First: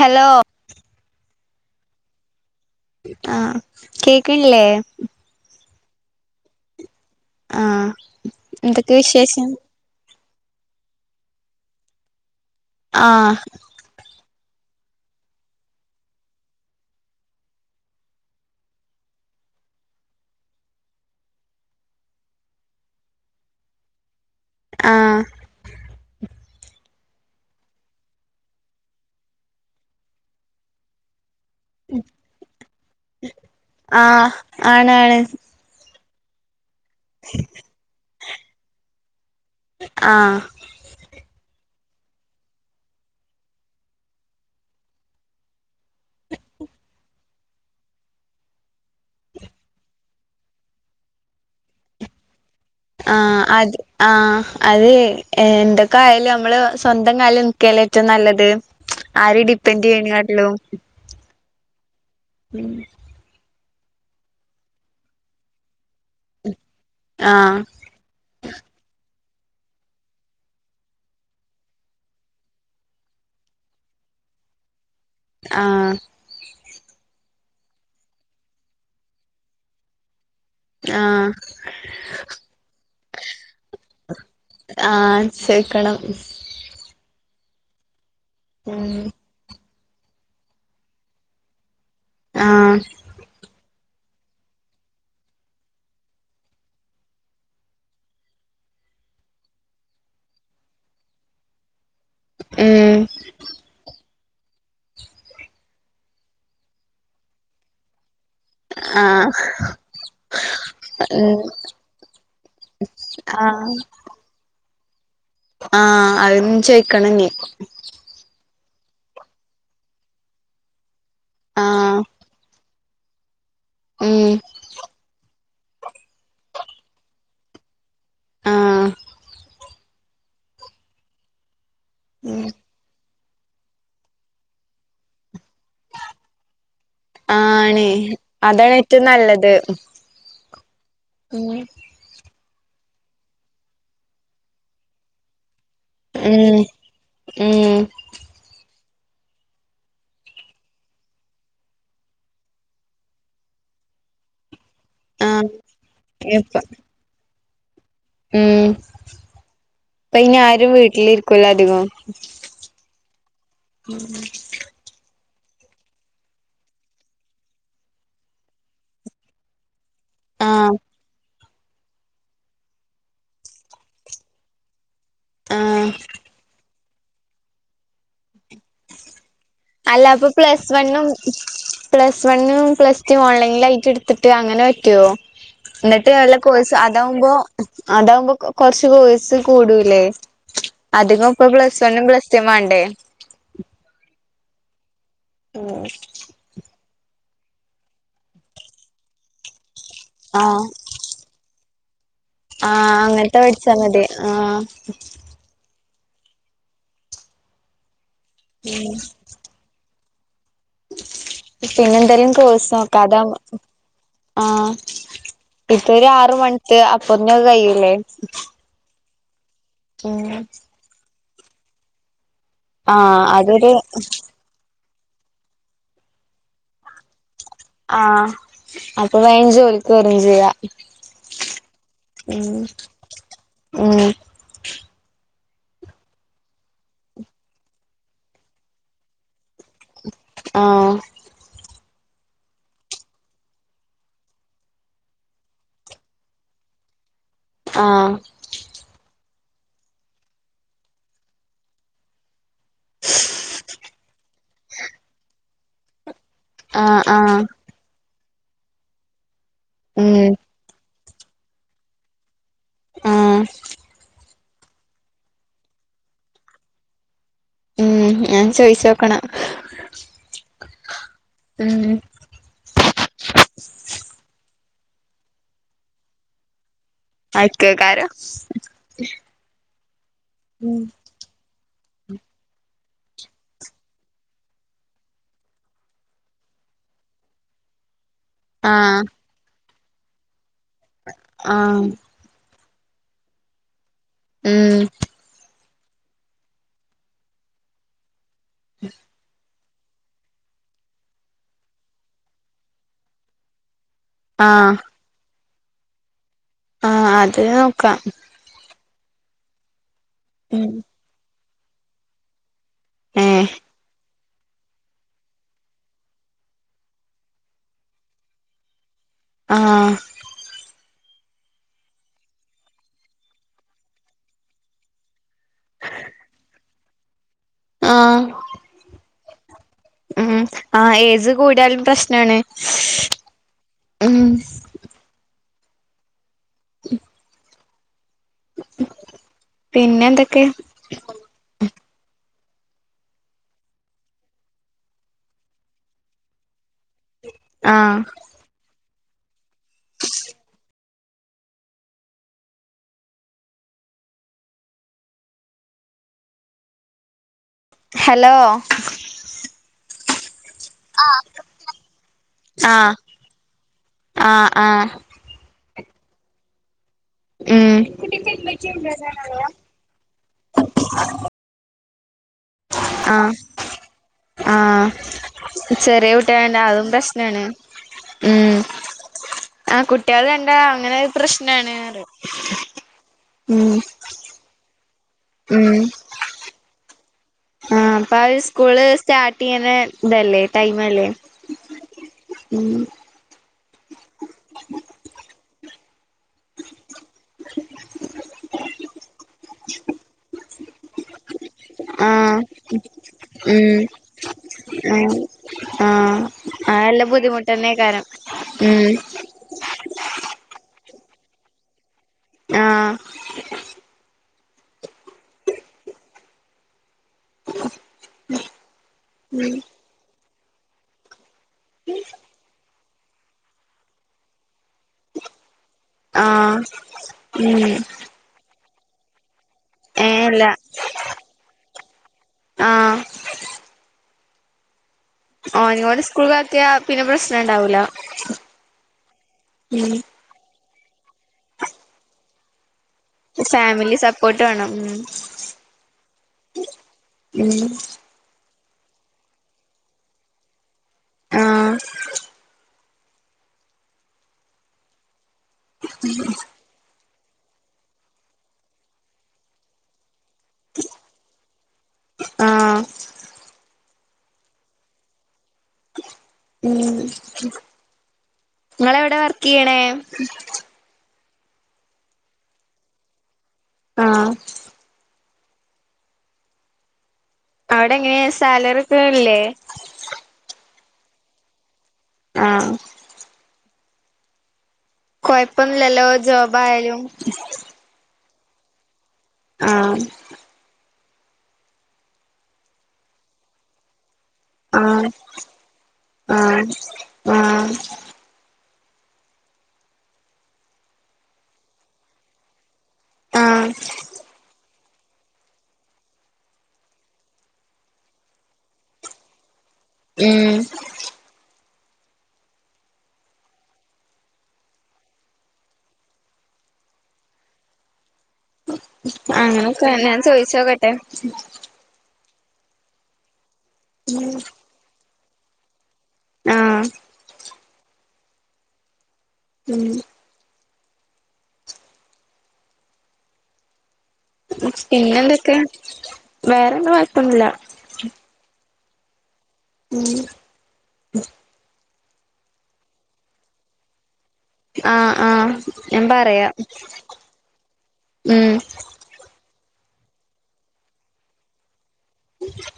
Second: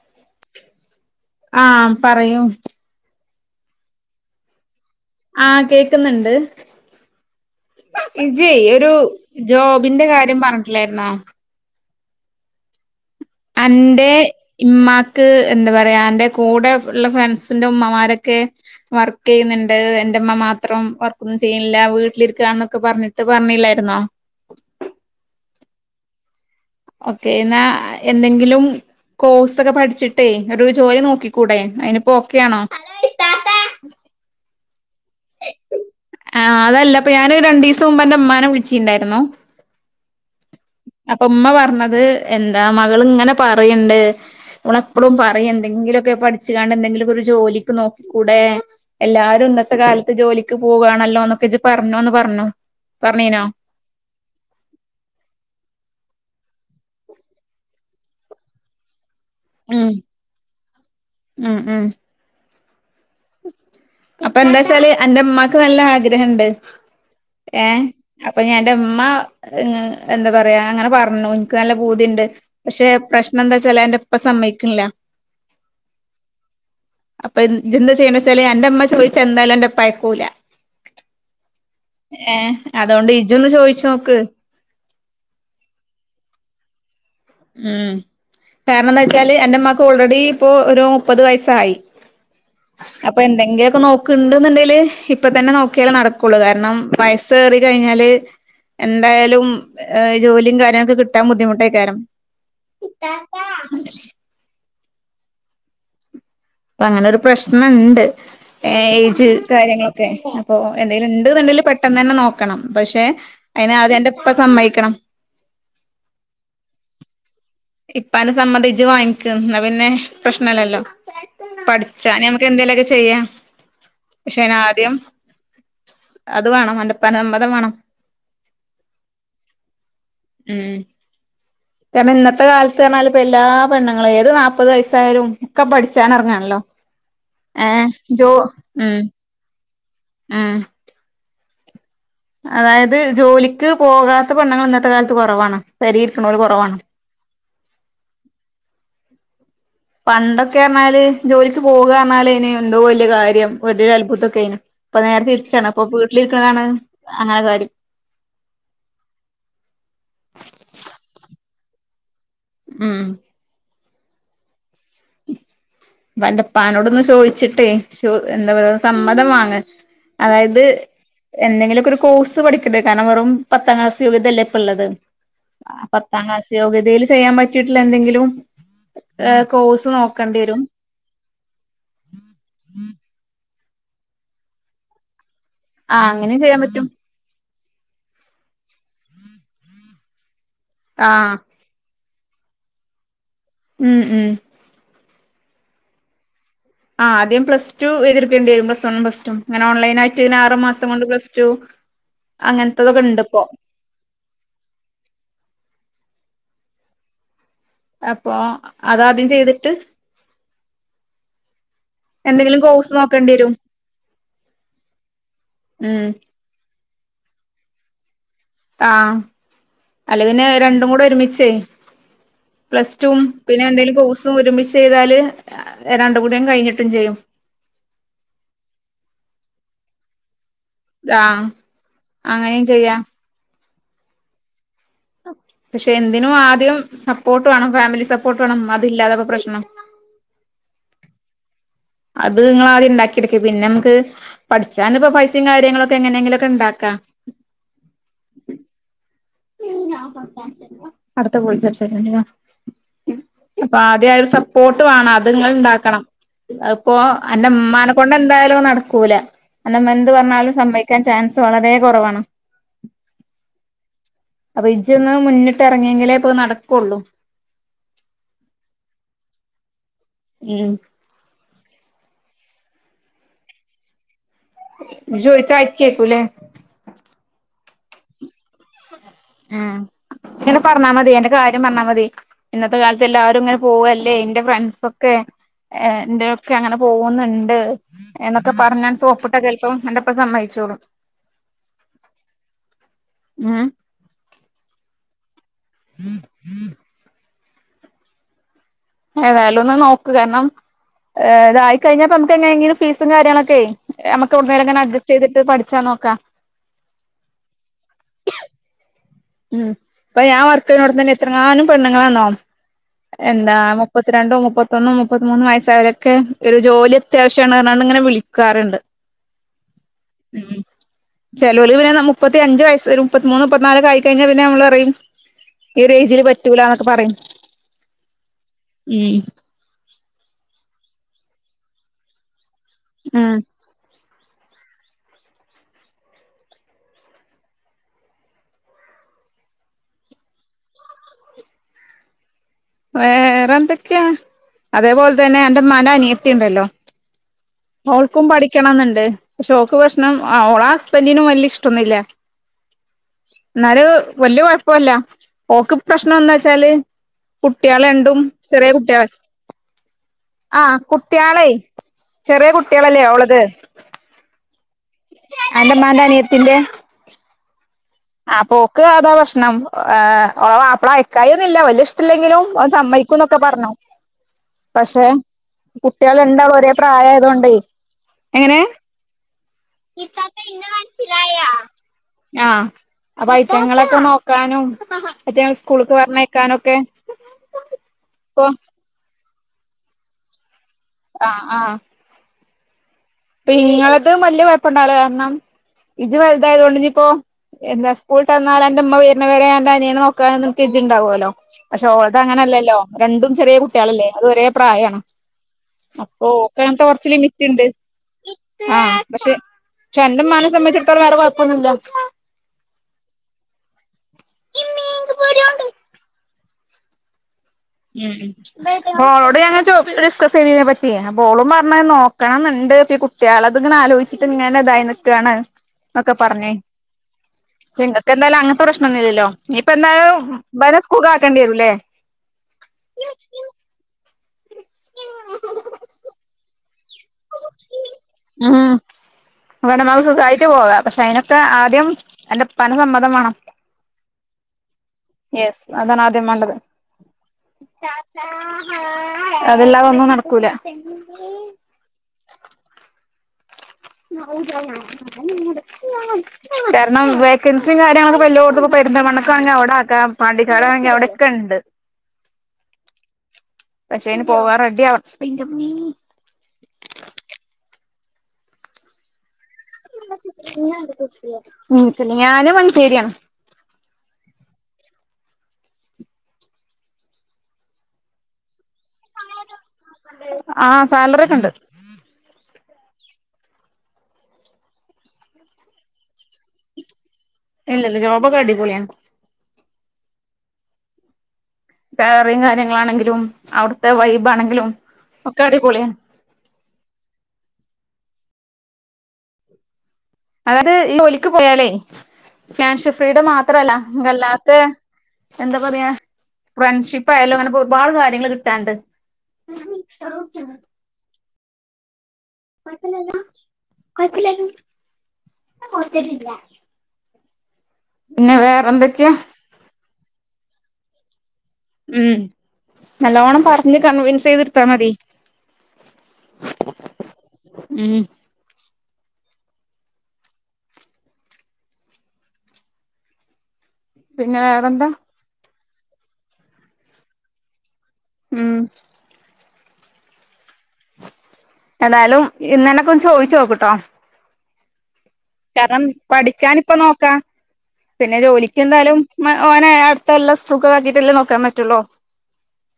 Hello ആ പറയൂ ആ കേക് ൻല്ലേ ആ കേക്ന്ണ്ട് ആഹ് ഇജ്ജയ് ഒരു എന്തൊക്കെ വിശേഷം ജോബ് ബിന്റെ കാര്യം പറഞ്ഞിട്ടില്ലായിരുന്നോ ആഹ് അന്റെ ഇമ്മാക്ക് എന്ത പറയാ അന്റെ കൂടെ ഉള്ള ഫ്രണ്ട്സിന്റെ ഉമ്മമാരോക്കെ വർക്ക് ചെയ്ന്ണ്ട് എന്റെ മ്മ മാത്രം വർക്കൊന്നും ചെയ്യുന്നില്ല വീട്ടിലിരിക്കാ ന്നൊക്കെ പറഞ്ഞിട്ട് പറഞ്ഞില്ലായിരുന്നോ ആഹ് ഓക്കേ എന്നാ എന്തെങ്കിലും കോഴ്സ് ഒക്കെ പഠിച്ചിട്ടേ ഒരു ജോലി നോക്കി ക്കൂടെ അയ്നിപ്പോ ഒക്കെയാണോ ആ ആണ് ആണ് ആ അതല്ല പ്പോ ഞാന് ഒരു രണ്ടീസം മുമ്പ് അന്റെ ഉമ്മാനെ വിളിച്ചിണ്ടായിരുന്നു ആഹ് അപ്പ ഉമ്മ പറഞ്ഞത് എന്താ മകള് ങ്ങനെ പറയ്ണ്ട് ഓള് എപ്പളും പറയി എന്തെങ്കിലുക്കെ പഠിച്ച് കാണ്ട് എന്തെങ്കിലുക്കെ ഒരു ജോലിക്ക് നോക്കി കൂടെ എല്ലാരും ഇന്നത്തെ കാലത്ത് ജോലിക്ക് പോകവാണല്ലോ ന്നൊക്കെ ഇജ്ജ് പറഞ്ഞൂന്ന് പറഞ്ഞു ആഹ് പറഞ്ഞീനോ അത് ആ അത് എന്തൊക്ക ആയാലും നമ്മള് സ്വന്തം കാല് നിക്കല്ലേ ഏറ്റവും നല്ലത് ആരേം ഉം ഡിപ്പെൻഡ്യ്യണി കാട്ടിലും ഉം ഉം [inaudible] അപ്പ എന്താച്ചാല് അന്റെമ്മാക്ക് നല്ല ആഗ്രഹണ്ട് ആഹ് ഏ അപ്പഞ്ഞി അന്റെമ്മ എന്ത പറയാ അങ്ങനെ പറഞ്ഞു ഇൻക്ക് നല്ല പൂതിണ്ട് പക്ഷെ പ്രശ്നം എന്താച്ചാല് അന്റെപ്പ സമ്മയിക് ൺല്ല ആഹ് അപ്പ ഇജ്ജ് ന്താ ചെയ്യണ്ടച്ചാല് അന്റെമ്മ ചോയിച്ച എന്തായാലും അന്റെപ്പ അയ്ക്കൂല ആഹ് ഏ അതോണ്ട് ഇജ്ജ് ഒന്ന് ചോയിച്ച് നോക്ക് ആഹ് ചോയിക്കണം ഉം ഉം കാരണന്താച്ചാല് അന്റെമ്മാക്ക് ഓൾറെഡി പ്പോ ഒരു മുപ്പത് വയസായി ആഹ് അപ്പൊ എന്തെങ്കിലൊക്കെ നോക് നോക്ക്ണ്ട് ന്ന്ണ്ടേല് ഇപ്പതന്നെ നോക്കിയാലേ നടക്കുള്ളൂ കാരണം വയസ് ഏറി കഴിഞ്ഞാല് എന്തായാലും ഏ ജോലിം കാര്യങ്ങളൊക്കെ കിട്ടാൻ ബുദ്ധിമുട്ടായി കാരം ഉം ഇത്താത്താ ഇപ്പ അങ്ങനെ ഒരു പ്രശ്നണ്ട് ഏയ്ജ് ആഹ് കാര്യങ്ങളൊക്കെ അപ്പൊ എന്തേലും ഉം ഉണ്ടുന്നുണ്ടെങ്കില് പെട്ടെന്ന് തന്നെ നോക്കണം. പക്ഷെ ആഹ് അയ്ന് ആദ്യം അന്റെപ്പ സമ്മയിക്കണം. ആ അതും ച്ചോയ്ക്കണം ഞ്ഞി ഇപ്പാന്റെ സമ്മതം ജ്ജ് വാങ്ങിക്ക്‌ ന്നാപിന്നെ പ്രശ്നല്ലല്ലോ. ആഹ് പട്ച്ചാ നമുക്ക് എന്തേലുക്കെ ചെയ്യാം ഉം പക്ഷെ അയ്ന് ആദ്യം സ്‌ ത് വേണം അന്റെപ്പാന്റെ സമ്മതം വേണം. ആഹ് ഉം കാരണം, ഉം ഇന്നത്തെ കാല ത്ത് ർഞ്ഞാല് പ്പ എല്ലാ പെണ്ണങ്ങളേയും ഏത് നാപ്പത് വയസ്സായാലും ക്കെപഠിച്ചാന് എറങ്ങാണല്ലോ. ഏ ജോ ഉം നല്ലെത് ആഹ് പിന്നെ അതായത് ജോലിക്ക് പോകാത്ത പെണ്ണുങ്ങള് ഇന്നത്തെ കാലത്ത് കൊറവാണ്. പെരിയിരിക്കണോര് കൊറവാണ്. ഉം പണ്ടൊക്കെ പറഞ്ഞാല് ജോലിക്ക് പോകുകയെന്നാലേ ന് എന്തോ വെല്യാ കാര്യം. ഒരു അത്ഭുതൊക്കെയാനു. ഇപ്പൊ നേരെ ആഹ് തിരിച്ചാണ്. ഇപ്പൊ ഇപ്പ വീട്ടിലിരിക്കുന്നതാണ് അങ്ങനെ കാര്യം. ഉം ഇപ്പ ഇനി ആരും വീട്ടിലിരിക്കുലോ അധികം. ഉം ഉം തന്റെപ്പാനോട് ഒന്ന് ചോദിച്ചിട്ടേ. ചോ എന്താ പറ സമ്മതം വാങ്ങ്. അതായത് ആഹ് എന്തെങ്കിലുക്കെ ഒരു കോസ് പഠിക്കണ്ടേ. കാരണം വെറും പത്താം ക്ലാസ് യോഗ്യതല്ലേയിപ്പ ഒള്ളെത്. ആഹ് പത്താം ക്ലാസ് യോഗ്യതയില് ചെയ്യാൻ പറ്റിട്ടിള്ള എന്തെങ്കിലും എ കോസ്. അല്ല അപ്പൊ പ്ലസ് വണും. പ്ലസ് വണും പ്ലസ് ടുവും ഓൺലൈനിൽ ലയിറ്റെടിത്തിട്ട് അങ്ങനെ പറ്റുമോ? ആ എന്നിട്ട് നല്ല അങ്ങനെയും ചെയ്യാൻ കോയ്സ് പറ്റും അതാവുമ്പോ, അതാവുമ്പോ കൊറെച്ച് കോയിസ് കൂടൂല്ലേ. ആ അധികിപ്പു പ്ലസ് വണും പ്ലസ് ടുവും വേണ്ടേ. ഉം ഉം ഓ ആദ്യം പ്ലസ് ടു എഴ്തി ട്ക്കേണ്ടി വെരും. പ്ലസ് വണും പ്ലസ് ടും ഇങ്ങനെ ഓൺലൈനായി റ്റ് ഒരാറു ആഹ് മാസം കൊണ്ട് പ്ലസ് ട റ്റു അങ്ങനെത്തെത് കൊണ്ടിപ്പം. ചമ്മന്തി ആഹ് അപ്പൊ അതാദ്യം ചെയ്തിട്ട്. പിന്നെന്തേലും എന്തെങ്കിലും കോസ് കോഴ്സ് നോക്കാ നോക്കേണ്ടി വരും അതാവുമ്പം ആഹ് ഉം ഇപ്പോരു ആറ് മണിക്ക് അപ്പത്തി സദ് കയ്യൂലേ ആഹ് അല്ലേ പിന്നെ രണ്ടും കൂടെ ഒരുമിച്ചേ. പ്ലസ് ടും ആഹ് പിന്നെ അതൊരു എന്തേലും കോഴ്സും ഒരുമിച്ച് ചെയ്താല്, രണ്ട് കൂടിയാണ്കഴിഞ്ഞിട്ടും ചെയ്യും. ആഹ് അപ്പൊ വേഗം ജോലിക്ക് വെരവേം ചെയ്യാ. ഗാം ഉം അങ്ങനെയും ചെയ്യാം. ഉം പക്ഷെ എന്തിനും ആദ്യം സപ്പോട്ട് വേണം. ഫാമിലി സപ്പോട്ട് വേണം. അതില്ലാതെക്കെ പ്രശനം. ആഹ് അത് നിങ്ങളാദ്യം ഉണ്ടാക്കിയെടുക്ക്. പിന്നെ നമുക്ക് പഠിച്ചാനിപ്പ പൈസയും കാര്യങ്ങളൊക്കെ എങ്ങനെയെങ്കിലുക്കെ ഉണ്ടാക്കാ. ആഹ് അടുത്ത് പോയി സംസാരിച്ചോണ്ട് വാ. ഇപ്പ ആദ്യാരു സപ്പോട്ട് വേണം. അത് നിങ്ങെള് ഇണ്ടാക്കണം. അത്പ്പോ ആഹ് ആഹ് അന്റമ്മാനെ കൊണ്ടെന്തായാലും അത് നടക്കൂല. അന്റുമ്മ എന്ത് ഉം പറഞ്ഞാലും സമ്മയ് ക്കാൻ ചാൻസ് വളരെ കൊറവാണ്. ആഹ് അപ്പൊ ഇഞ്ചൊന്ന് മുന്നിട്ട് ഇറങ്ങിയെങ്കിലേപ്പത്നടക്കുള്ളൂ ഉം ഞാൻ ചോയിച്ചോക്കണ ഉം ഉം ജോലിക്കയക്കു വൈ ക്കുല്ലേ അയക്കൈക്കാരം ആ ഇങ്ങനെ പറഞ്ഞാൽ മതി എന്റെ കാര്യ പറഞ്ഞാ മതി ഇന്നത്തെ കാലത്ത് എല്ലാവാരും ഇങ്ങനെ പോവല്ലേ എന്റെ ഫ്രണ്ട്സ ഒക്കെ ഏ എന്റെയൊക്കെ അങ്ങനെ പോകുന്നുണ്ട് എന്നൊക്കെ പറഞ്ഞാൻ ആഹ് സോപ്പിട്ടാ ചിലപ്പോ എന്റെപ്പ സമ്മച്ചോളു ആഹ് ഉം ഉം മും ഹും ഉം ഏതായാലും ഒന്ന് നോക്കൂ കാരണം ഏതായാലും ഒന്ന് നോക്ക് കാരണം ഇത് യിക്കകഴിഞ്ഞപ്പൊ നമുക്ക് എങ്ങങ്കിലും ഫീസും കാര്യങ്ങളൊക്കെയ് നമുക്ക് എവടന്നെലുയൊക്കെ ആഹ് അങ്ങന അഡ്ജസ്റ്റ് ചെയ്തിട്ട് പഠിച്ചാ നോക്കാം ആഹ് അത് നോക്കാം ഉം ഇപ്പൊ ഞാൻ ഉം വർക്ക്ചെയ്യണോട തന്നെ എത്രങ്ങാനും പെണ്ണങ്ങളാന്നോ ഏഹ് എന്താ മുപ്പ മുത്തി രണ്ട മുപ്പത്തൊന്നും മുപ്പത്തി മൂന്ന് വയസ്സായലൊക്കെ ഒരു ജോലി അത്യാവശ്യമാണ് പറഞ്ഞങാണ്ട് ഇങ്ങനെ വിളിക്കാറുണ്ട് ആഹ് ഉം ചലോല് പിന്നെ മുപ്പത്തി അഞ്ച വയസ് ഒരു മുപ്പത്തിമൂന്ന് മുപ്പത്തിനാല് ഒക്കെ ആയി കഴിഞ്ഞാ പിന്നെ നമ്മള് അറയും ഈ ഒരു ഏജില് പറ്റൂല എന്നൊക്കെ പറയും ആഹ് ഉം ഉം ആ ഏജ് കൂടിയാലും പ്രശ്നമാണ് ഉം ഉം ഉം പിന്നെ എന്തൊക്കെ വേറെ എന്തൊക്കെയാ അതേപോലെ തന്നെ അന്റെ മ്മാന്റെ അനിയത്തിണ്ടല്ലോ ആഹ് ഓൾക്കും പഠിക്കണംന്നുണ്ട് പക്ഷേ ഓക്ക് പ്രശണം അവഓളാ ഹുസ്ബന്റിന് വല്ല്യെ ഇഷ്ടൊന്നുല്ല എന്നാല് വല്യ കുഴപ്പല്ല ഓക്ക് പ്രശ്നം എന്ന വെച്ചാല് കുട്ട്യാള് രണ്ടും ഹലോ ചെറിയ കുട്ട്യാളാ ആഹ് കുട്ട്യാളെയ് ചെറിയ ആഹ് കുട്ട്യാളല്ലേ ഉള്ളത് ആഹ് ആഹ് അന്റെ മ്മാന്റെനീയത്തിന്റെ ഉം ആ പോക്ക് അതാ പ്രശ്ണം ഒളെ മാപ്പള അയക്കായിന്നില്ല വലിയ ഇഷ്ടമല്ലെങ്കിലും സമ്മയ്ക്കും ആഹ് എന്നൊക്കെ പറഞ്ഞു ആഹ് പക്ഷെ ചെറിയ കുട്ട്യാള് രണ്ടാളും കുട്ടികളുണ്ട് ഒരേ അതും പ്രായ പ്രശ്നാണ് ആതുകൊണ്ടേ ഉം എങ്ങനെ ആ കുട്ടികൾ ഇതാത്ത കണ്ടാ ഇന്നെ അങ്ങനെ മനസ്സിലായോ പ്രശ്നാണ് പറയും ആ അപ്പ അയിറ്റെ ഉം ങ്ങളക്കെ നോ ക്കാനും അറ്റങ്ങളെ ഉം സ്കൂളക്ക് പറഞ്ഞേക്കാനും ഒക്കെ ആഹ് പ്പവര് സ്കൂള് സ്റ്റാർട്ട് ചെയ്ണ ഇതല്ലേ ടൈംല്ലേ ആഹ് ആഹ് ഉം ഇപ്പ ഇങ്ങളത് വലിയ കൊഴപ്പംണ്ടകൂല്ല കാരണം ഇജ്ജ് വലുതായതുക കൊണ്ട് ഇനി ഇപ്പോ എന്താ സ്കൂട്ടന്ന അന്റെ ഉമ്മ വരുന്നവ വരെ അന്റെ അനിയെ നോക്കാൻ അണക്ക് ഇജ്ണ്ടാവോല്ലോ പക്ഷെ ഓളത് ആഹ് അങ്ങനെല്ലല്ലോ രണ്ടും ചെറിയ ഉം കുട്ടികളല്ലേ അത് ഒരേ പ്രായമാണ് ആഹ് ആഹ് അപ്പൊ ഒക്കെ അത് അങ്ങൻത്തെ നല്ല കുറച്ച ലിമിറ്റ്ണ്ട് ബുദ്ധിമുട്ടന്നേക്കാരം ഉം ആഹ് പക്ഷെ അന്റെമ്മാനെ സംബന്ധിച്ചിടത്തോളം വേറെ കൊഴപ്പൊന്നുല്ല ആഹ് [unintelligible] ഉം പ്പ ഒളോട് ഞാൻ ചോ ഡിസ്കസ് ചെയ്തീനി. [unintelligible] ഓളും പറഞ്ഞത് നോക്കണം ന്ന്ണ്ട് ഇ കുട്ട്യാളത് ഇങ്ങനെ ആലോചിച്ചിട്ട് ഇങ്ങനെ ഇതായി നിക്കാണ്. ഒക്കെ പറഞ് ആഹ് ഉം ഇങ്ങക്ക് എന്തായാലും അങ്ങനത്തെ പ്രശ്നം ഒന്നും ഇല്ലല്ലോ? ഇനീപ്പ ന്തായാലും ഏഹ് ഇല്ല ഇമ്പനെ സ്കൂൾ ക്ക് ആക്കേണ്ടി വരും ല്ലേ? ആഹ് ഒനികോടി സ് സ്കൂൾ ചേർത്തിയാ പിന്നെ പ്രശ്നം ഇണ്ടാവൂല്ല. ഉം ഇബടെ ഇമ്മക്ക് സുഖായിട്ട് പോ വ പക്ഷെ അയിന ആദ്യം അന്റെ ഉപ്പാന്റെ സമ്മതം വാണം. ഫാമിലി സപ്പോർട്ട് വേണം ഉ യെസ് അതാണ് ആദ്യം മാണ്ടത്. ഉം അതല്ലാതെ ഒന്നും നടക്കൂല. ആഹ കാരണം കിൻസും കാര്യങ്ങളൊക്കെ ഇപ്പ എല്ലോട്ത്ത്ക്കും പെരുന്തമണക്കാണെങ്കിൽ അവിടെ ആക്കാം പാണ്ടിക്കാടാണെങ്കി അവിടെയൊക്കെണ്ട്. ആഹ പക്ഷെ അയിന് പോവാ റെഡിയ ആവണം. ഇങ്ങള് എവിടെ വർക്ക് ചെയ്യണേ? [unintelligible] ഞാന് മഞ്ചേരിയാണ്. ആഹ അവിടെ എങ്ങനെ സാലറി ഒക്കെല്ലേ? ആഹ സാലറി ഒക്കെണ്ട്. ആഹ കൊഴപൊന്നില്ലല്ലോ ജോബ് ആയാലും? ഇല്ല ഇല്ല ജോബൊക്കെ അടിപൊളിയാണ്. ആഹ വേറെ കാര്യങ്ങളാണെങ്കിലും അവിടുത്തെ വൈബ് ആണെങ്കിലും ഒക്കെ അടിപൊളിയ. ആഹ ആഹ് അതായത് ഈ ജോലിക്ക് പോയാലേ [unintelligible] ഫ്രീഡ ആഹ് മാത്രല്ല അല്ലാത്തെ എന്താ പറയാ ഫ്രണ്ട്ഷിപ്പ് ആയാലും അങ്ങനെപ്പോ ഒരുപാട് കാര്യങ്ങൾ കിട്ടാണ്ട്. ഉം [unintelligible] [unintelligible] പിന്നെ വേറെ എന്തൊക്കെയാ? അങ്ങനൊക്കെ ഞാൻ ചോയിച്ചോക്കട്ടെ? ഉം നലോണം പറഞ്ഞ് കൺവിൻസ് ചെയതിട്ത്താ മതി. ആഹ് ഉം ഉം പിന്നെ വേറെന്താ പിന്നെ എന്തൊക്കെ വേറെ ന്താ കൊഴപ്പൊന്നുല്ല. ഉം ഉം ഏതായാലും ഇന്നനെ ഒക്കെ ഒന്ന് ചോദിച്ചു നോക്ക്ട്ടോ? ആഹ ആഹ കാരണം പഠിക്കാൻ ഇപ്പ നോക്കാ പിന്നെ ഉം ജോലിക്ക് എന്തായാലും ഓനെ അടുത്ത കൊല്ലം സ്കൂൾ കൊക്കെ ആക്കിട്ടല്ലേ നോക്കാൻ പറ്റൊള്ളു.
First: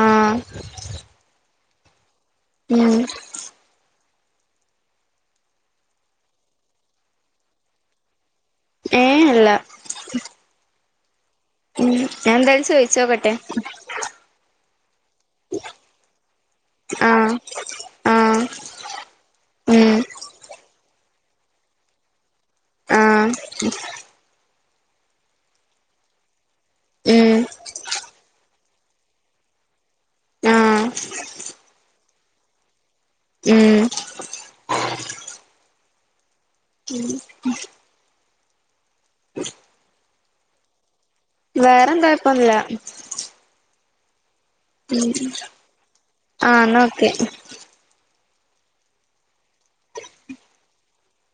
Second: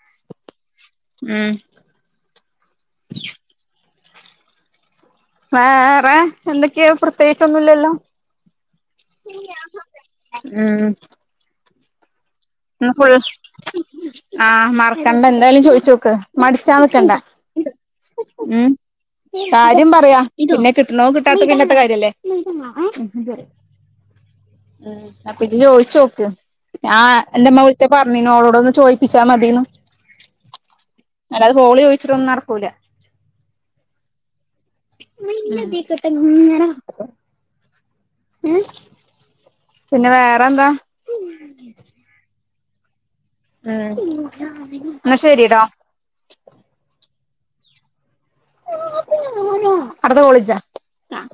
ആഹ ഉം ഉം വേറെ എന്തൊക്കെയ പ്രത്യേകിച്ചൊന്നുംല്ലല്ലോ ഏഹ് അല്ല ഉം ഞാൻ എന്തായാലും ഫുൾ ചോയിച്ചോക്കട്ടെ ആഹ മറക്കണ്ട എന്തായാലും ചോയിച്ച നോക്ക് മടിച്ചാ നക്കണ്ട ആഹ് ആഹ് ഉം കാര്യം ഉം പറയാ പിന്നെ കിട്ടണ കിട്ടാത്തക്കെ പിന്നെത്ത കാര്യംല്ലേ ആഹ് ഉ അപ്പൊ ഇ ചോദിച്ച നോക്ക് ആ ഉം എന്റെമ്മ വിളിച്ച പറഞ്ഞനോളോ അടൊന്ന് ചോയിപ്പിച്ചാ മതിന്ന് ആഹ് അല്ലാത് ഹോളി ചോദിച്ചിട്ടൊന്നും നടക്കൂല ഉം [unintelligible] ഉം ഉം പിന്നെ വേറെന്താ വേറെന്താ ഇപ്പൊന്നുല്ല ഉം ഉം എന്നാ ശരിട്ടോ ആഹ് അന്നാ ഓക്കെ അടുത്ത കോളിച്ചാ ആ